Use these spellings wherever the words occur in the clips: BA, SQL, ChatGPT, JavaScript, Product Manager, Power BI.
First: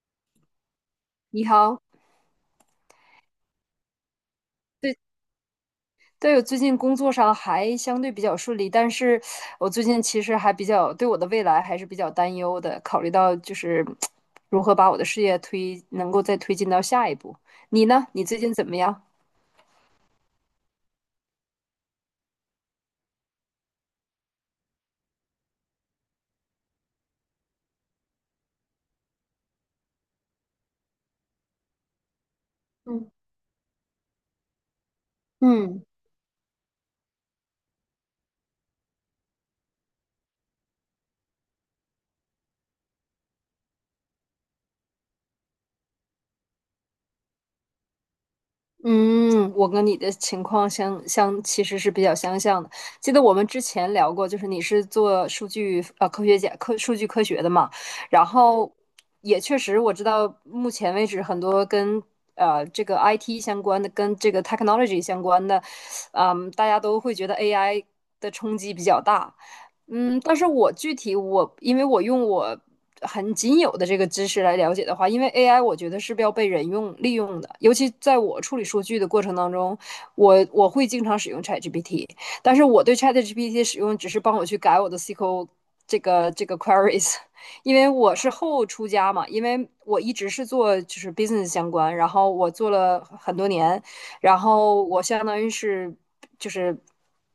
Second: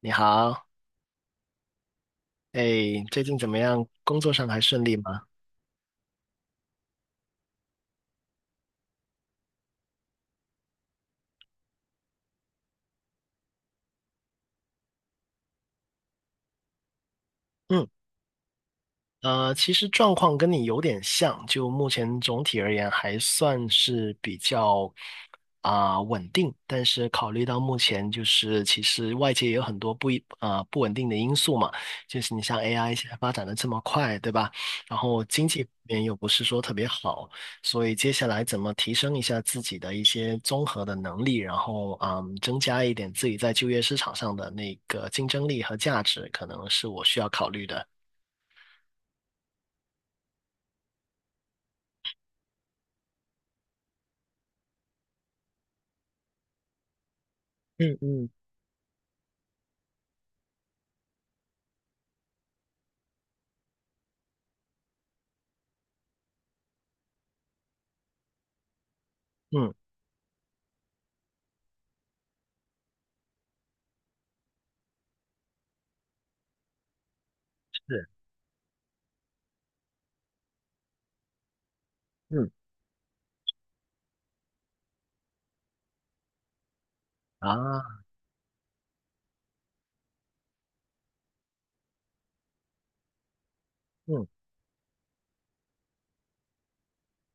你好，你好。哎，最近怎么样？工作上还顺利对吗？对，我最近工作上还相对比较顺利，但是我最近其实还比较对我的未来还是比较担忧的，考虑到就是 如何把我的事业能够再推进到下一步。嗯。你呢？你最近怎么样？其实状况跟你有点像，就目前总体而言还算是比较稳定，但是考虑到目前就是其实外界也有很多不一啊、不稳定的因素嘛，就是你像 AI 现嗯在发展的这么快，对吧？然后经济方嗯，面又不是说特别好，所以接下来怎么提升一下自己的一些综合的能力，然后增加一点自己在就业市场上的那个竞争力和价值，可能是我需要考虑的。嗯，我跟你的情况相其实是比较相像的。记得我们之前聊过，就是你是做数据呃科学家科数据科学的嘛，嗯然嗯。后也确实我知道，目前为止很多跟这个 IT 相关的，跟这个 technology 相关的，大家都会觉得 AI 的冲击比较大。嗯。但是我具体我，因为我很仅有的这个知识来了解的话，因为 AI 我觉得是要被人用利用的，尤其是。在我处理数据的过程当中，我会经常使用 ChatGPT,嗯但是我对 ChatGPT 的使用只是帮我去改我的 SQL 这个 queries,因啊。为我是后出家嘛，因为我一直是做就是 business 相关，然后我做了很多年，嗯然后我相当于是就是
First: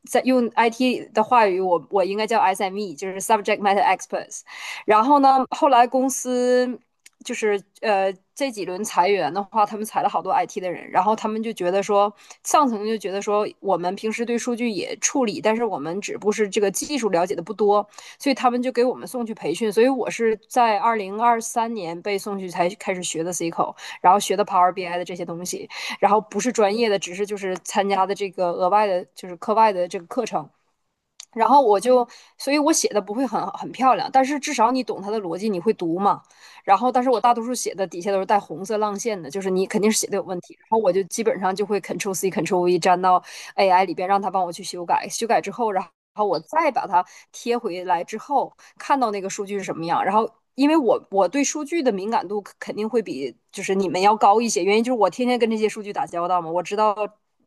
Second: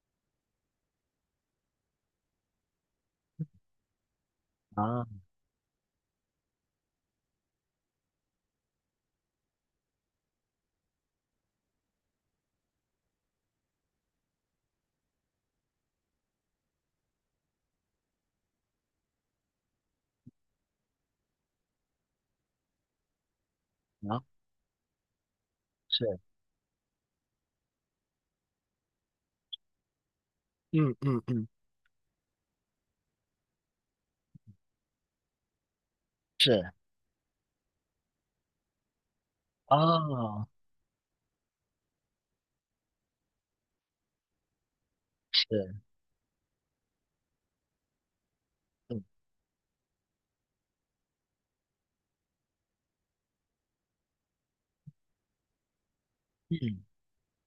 在用 IT 的话语，我应该叫 SME,就是 Subject Matter Experts。然啊后呢，后来公司就是这几轮裁员的话，他们裁了好多 IT 的人，然后他们就觉得说，上层就觉得说，我们平时对数据也处理，但是我们只不过是这个技术了解的不多，所以他们就给我们送去培训。所以我是在2023年被送去才开始学的 SQL,然后啊。学的 Power BI 的这些东西。然是。后不是专业的，只是就是参加的这个额外的，就是课外的这个课程。嗯嗯嗯。然后我就，所以我写的不会很漂亮，但是至少你懂它的逻辑，你会读嘛。是。然后，但是我大多数写的底下都是带红色浪线的，就是你肯定是写的有问哦。题。然后我就基本上就会 Ctrl C Ctrl V 粘到 AI 里边，让它帮我去修改。修改之后，是。然后我再把它贴回来之后，看嗯到那个数据是什么样，然后因为我对数据的敏感度肯定会比就是你们要高一些，原因就是我天天跟这些数据打交道嘛，我知嗯道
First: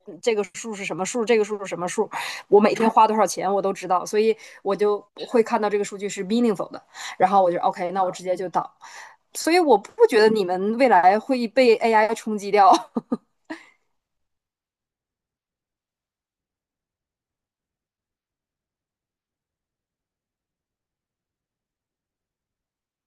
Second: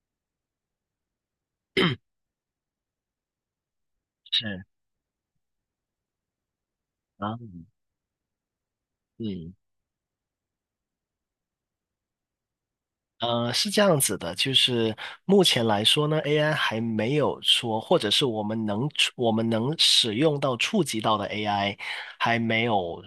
这个数是什么数，这个数是什么数，我每天花多少钱我都知道，所以是我就会看到这个数据是 meaningful 的，然啊。后我就 OK,那我直接就导，所嗯。以我不觉得你们未来会被 AI 冲击掉。是这样子的，就是目前来说呢，AI 还没有说，或者是我们能使用到、触及到的 AI，还没有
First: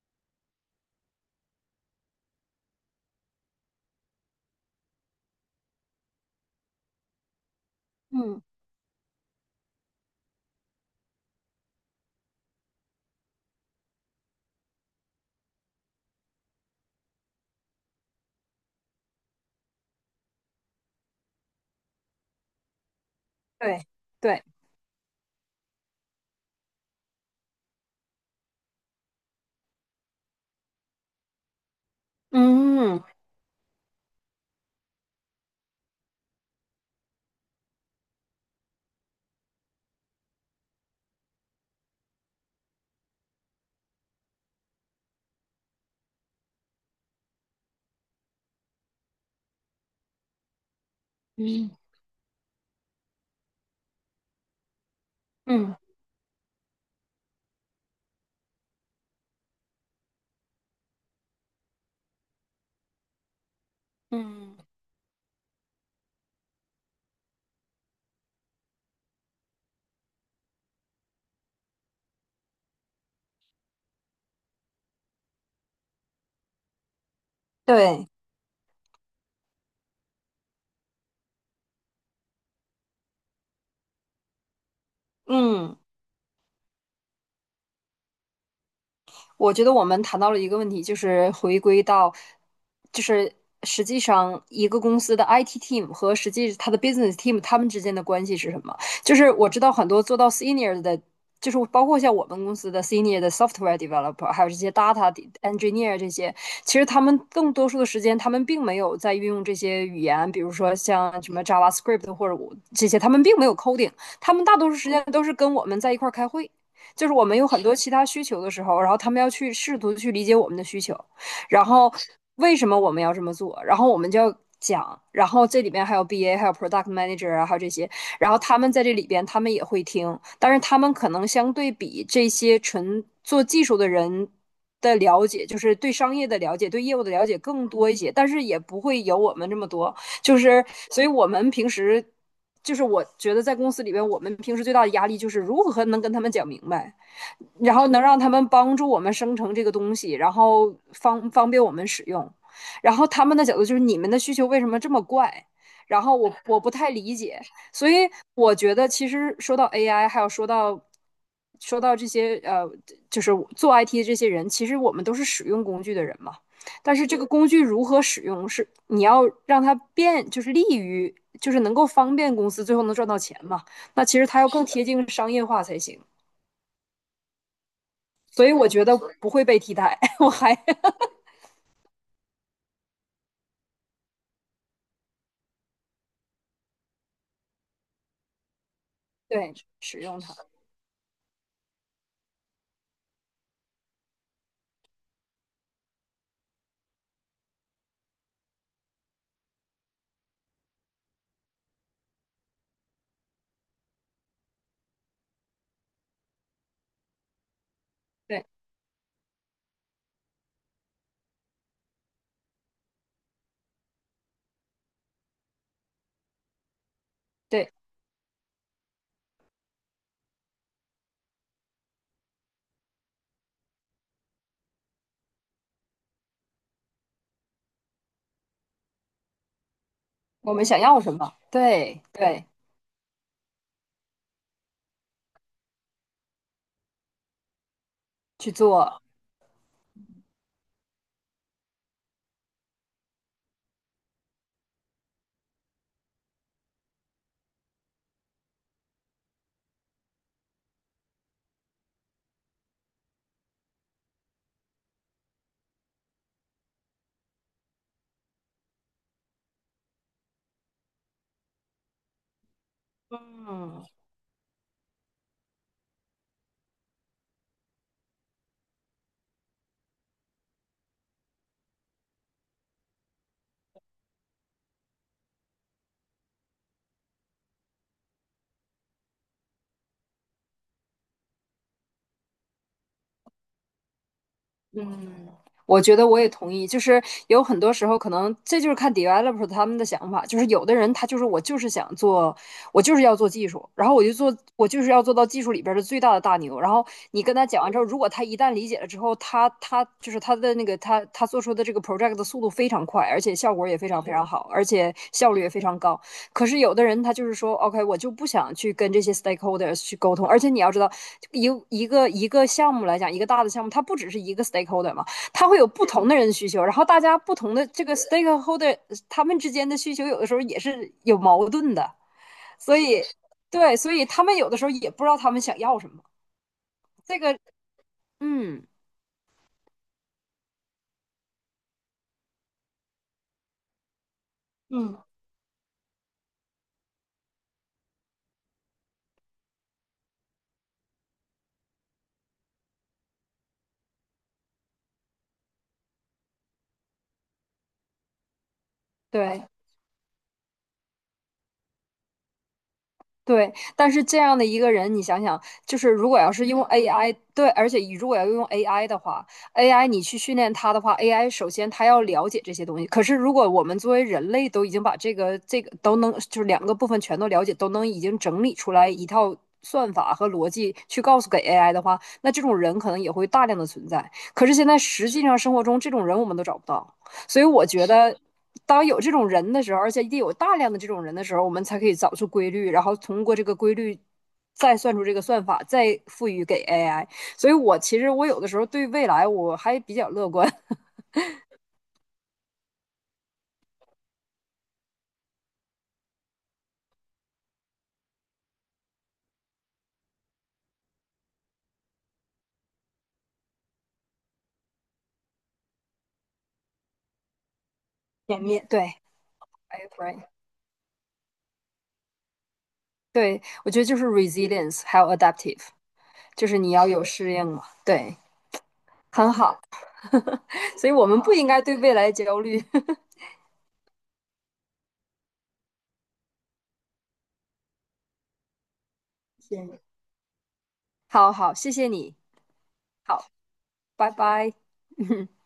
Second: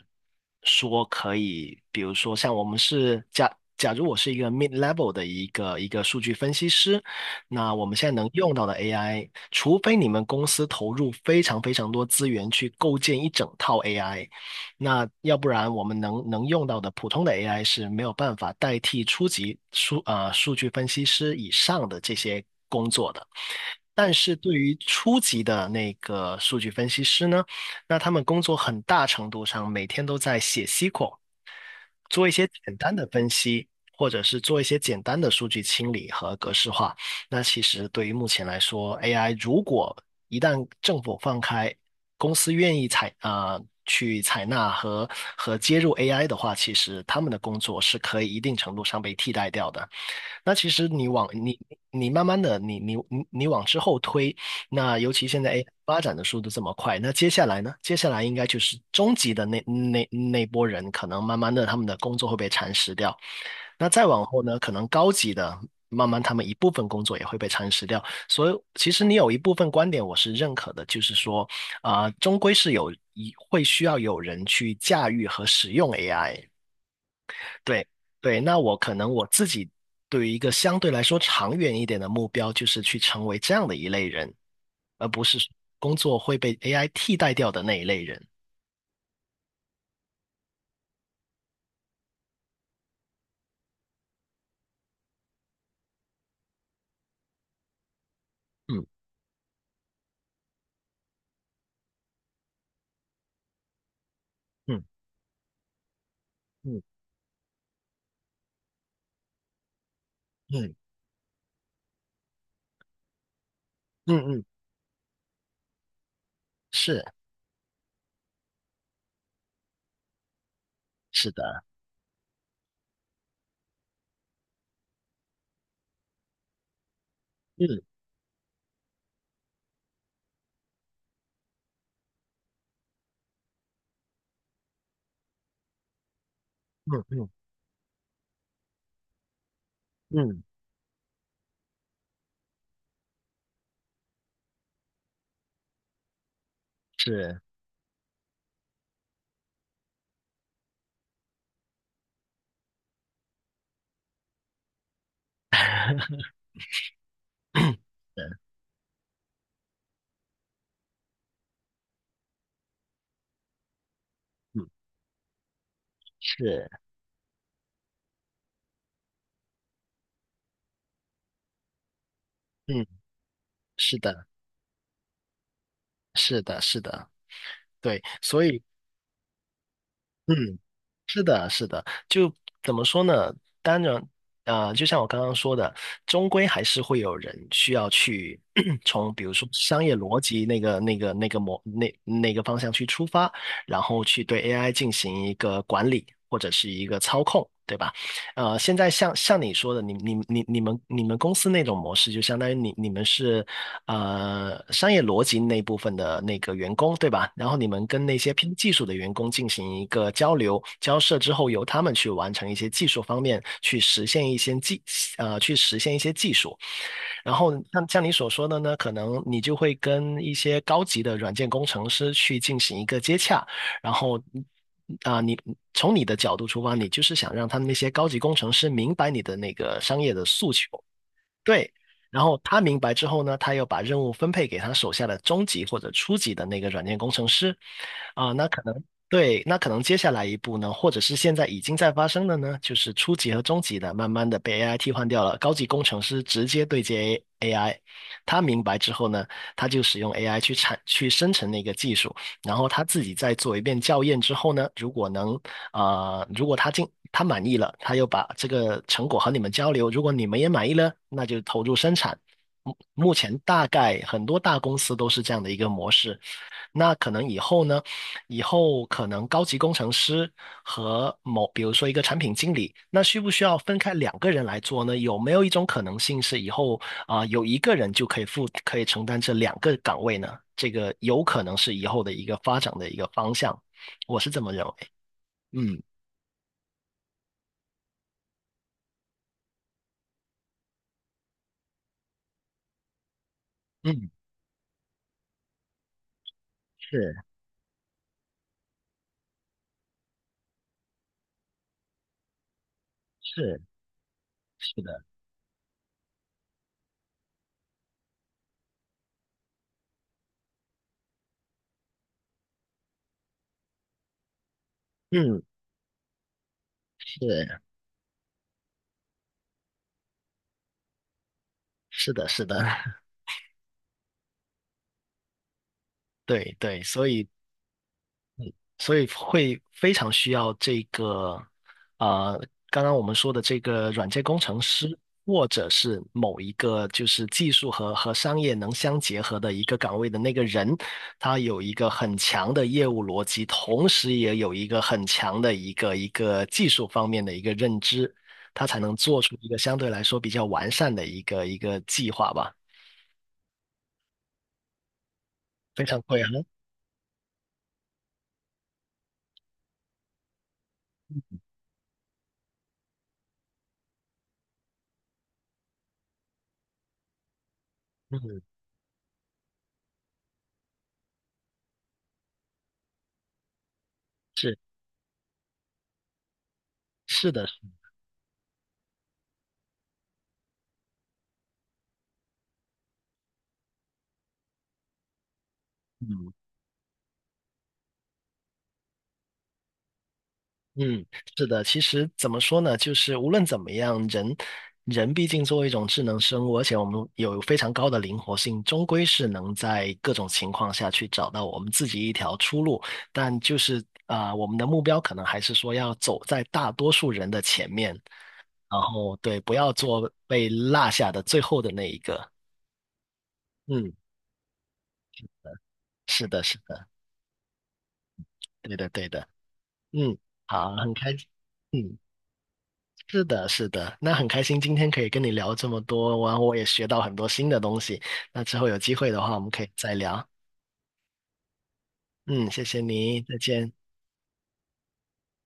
说可以，比如说像我们是假假如我是一个 mid level 的一个数据分析师，那我们现在能嗯，用到的 AI，除非你们公司投入非常非常多资源去构建一整套 AI。那要不然我们能用到的普通的 AI 是没有办法代替初级数据分析师以上的这些工作的。对但是对，对于初级的那个数据分析师呢，那他们工作很大程度上每天都在写 SQL，做一些简单嗯的分析，或者是做一些简单的数据清理和格式化，那其实对于目前来说，AI 如果一旦政府放开，公司愿意去采纳和接入 AI 的话，其实他们的工作是可以一定程度上被替代掉的。那其实你往你嗯你慢慢的你你你你往之后推，那尤其现在 AI 嗯发展的速度这么快，那接下来呢？接下来应该就是中级的那波人，可能慢慢的他们的工作会被蚕食掉。那再往后嗯，呢，可能高级的慢慢他们一部分工作也会被蚕食掉。所以其实你有一部分观点我是认可的，就是说终归是会需要有人去驾驭和使用 AI。对对。对，那我可能我自己对于一个相对来说长远一点的目标，就是去成为这样的一类人，而不是嗯，工作会被 AI 替代掉的那一类人。我觉得我们谈到了一个问题，就是回归到，就是实际上一个公司的 IT team 和实际它的 business team 他们之间的关系是什么？嗯就是我知道很多做到 senior 的，就是包括像我们公司的 senior 的 software developer,还有这些 嗯 data engineer 这些，其嗯实他们更多数的时间，他们并没有在运用这些语言，比如说嗯像什么 JavaScript 或者我这些，他们并没有 coding,嗯他们嗯。大多数时间都是跟我们在一块儿开会。是就是我们有很多其他需求的时候，然后他们要去试图去理解我们的需求，是的。然后为什么我们要这么做，然后我们就要讲，然后这里边还有 BA,还有 Product Manager 啊，还有这嗯些，然后他们在这里边他们也会听，但是他们可能相对比这些纯做技术的人，的了解，就是对商业的了解，对业嗯务的了嗯解更多一些，但是也不会有我们这么多。就嗯。是，所以我们平时就是我觉得在公司里边，我们平时最大的压力就是如何能跟他们讲明白。是然后能让他们帮助我们生成这个东西，然后方便我们使用。然后他们的角度就是你们的需求为什么这么怪？然后我不太理解，所以的。我觉得其实说到 AI,还有说到这些就是做 IT 的这些人，其嗯实我们都是使用工具的人嘛。是但是这个工具如何使用，是你要让它变，就是利于，就是能够方便公司最后嗯能赚到钱嘛。是那其的。实它要更贴近商业化才行。是的，是的，对。所所以以。我觉得不会被替代。我还嗯。是的，是的，就怎么说呢？当然，啊，就像我刚刚说的，终归还是会有人需要去 从，比如说对商业使逻用它，辑那个、那个、那个模、那那个方向去出发，然后去对 AI 进行一个管理或者是一个操控，对吧？现在像你说的，你们公司那种模式，就相当于你们是商业逻辑那部分的那个员工，对吧？然后你们跟那些对偏技术的员工进行一个交流交涉之后，由他们去完成一些技术方面去实现一些技术。然后对，像你所说的呢，可能你就会跟一些高级的软件工程师去进行一个接洽，然后你从你的角度出发，你就是想让他们那些高级工程师明白你的那个商业的诉我们求，想要什么，对，对然后对，他明白之后呢，他又把任务分配给他手下的中级或者初级的那个软件工程师，啊，那去可能做，对，那可能接下来一步呢，或者是现在已经在发生的呢，就是初级和中级的慢慢的被 AI 替换掉了，高级工程师直接对接。 他明白之后呢，他就使用 AI 去生成那个技术，然后他自己再做一遍校验之后呢，啊如果他满意了，他又把这个成果和你们交流，如果你们也满意了，那就投入生产。目前大嗯。概很多大公司都是这样的一个模式，那可能以后呢，以后可能高级工程师和某，比如说一个产品经理，那需不需要分开两个人来做呢？有没有一种可能性是以后有一个人就可以承担这两个岗位呢？这个有可能是以后的一个发展的一个方向，我是这么认为。嗯，嗯我觉得我也同意，就是有很多时候可能这就是看 developer 他们的想法，就是有的人他就是我就是想做，我就是要做技术，然后我嗯。就做，我就是要做到技术里边的最大的大牛。然后是你跟他讲完之后，如果他一旦理解了之后，他就是他的那个他做出的这个 project 的速度非常快，而且效是果也非常非常好，而是且的。效率也非常高。可是有的人他就是说，OK,我就不想去跟这些 stakeholders 去沟通，而且你要知道，一个项目来讲，一个大的项目，它不只是一个 stakeholder 嘛，嗯它会有不同的人需求，然后大家不同是的这个 stakeholder 他们之间的需求有的时候也是有矛盾的，是的。所 以对，所以他们有的时候也不知道他们想要什么。对对，所这以。个，嗯所以会非常需要这个，呃，刚刚我们说的这个软件工程师，嗯，或者是某一个就是技术和商业能相结合的一个岗位的那个人，他有一个很强的业务逻辑，同时也有一个很强的一个技术方面的一个认知，他才能做出对，一个相对来说比较完善的一个计划吧。对，但是这样的一个人，你想想，就非是常如果贵啊，要是用 AI,对，而且如果要用 AI 的话，AI 你去训练它的话，AI 首先它要了解这些东西。可是如果我们作为人类都已经把这个都能，就是两个部分全都了解，都能已经嗯，整理出来一套算法和逻辑去告诉给 AI 的话，那这种人可能也会大量的存在。可是现是在实际上生活中这种人我们都找不到。是所以的。我觉得，当有这种人的时候，而且一定有大量的这种人的时候，我们才可以找出规律，然后通过这个规律再算出这个算法，再赋嗯。予给 AI。所以我其实我有的时候对未来我还比较乐观，嗯，是的，其实怎么说呢，就是无论怎么样，人毕竟作为一种智能生物，而且我们有非常高的灵活性，终归是能在各种情况下去找到我们自己一条出路。但就是我们的目标可能还是说要走在大多数人的前面，前面然对后对，不要，I 做 agree,被落下的最后的那一个。对我觉得嗯，就是 resilience 还有 adaptive,是的，就是是你要的，有适应嘛，对，对的，对的。很好。嗯，好，所以很我开们心。不应该对未嗯。来焦虑。是的，是的，那很开心今天可以跟你聊这么多，然后我也学到很多新的东西。那之后有机会的话，我们可以再聊。好好，谢谢你，嗯，谢谢你，好，再见。拜拜。嗯。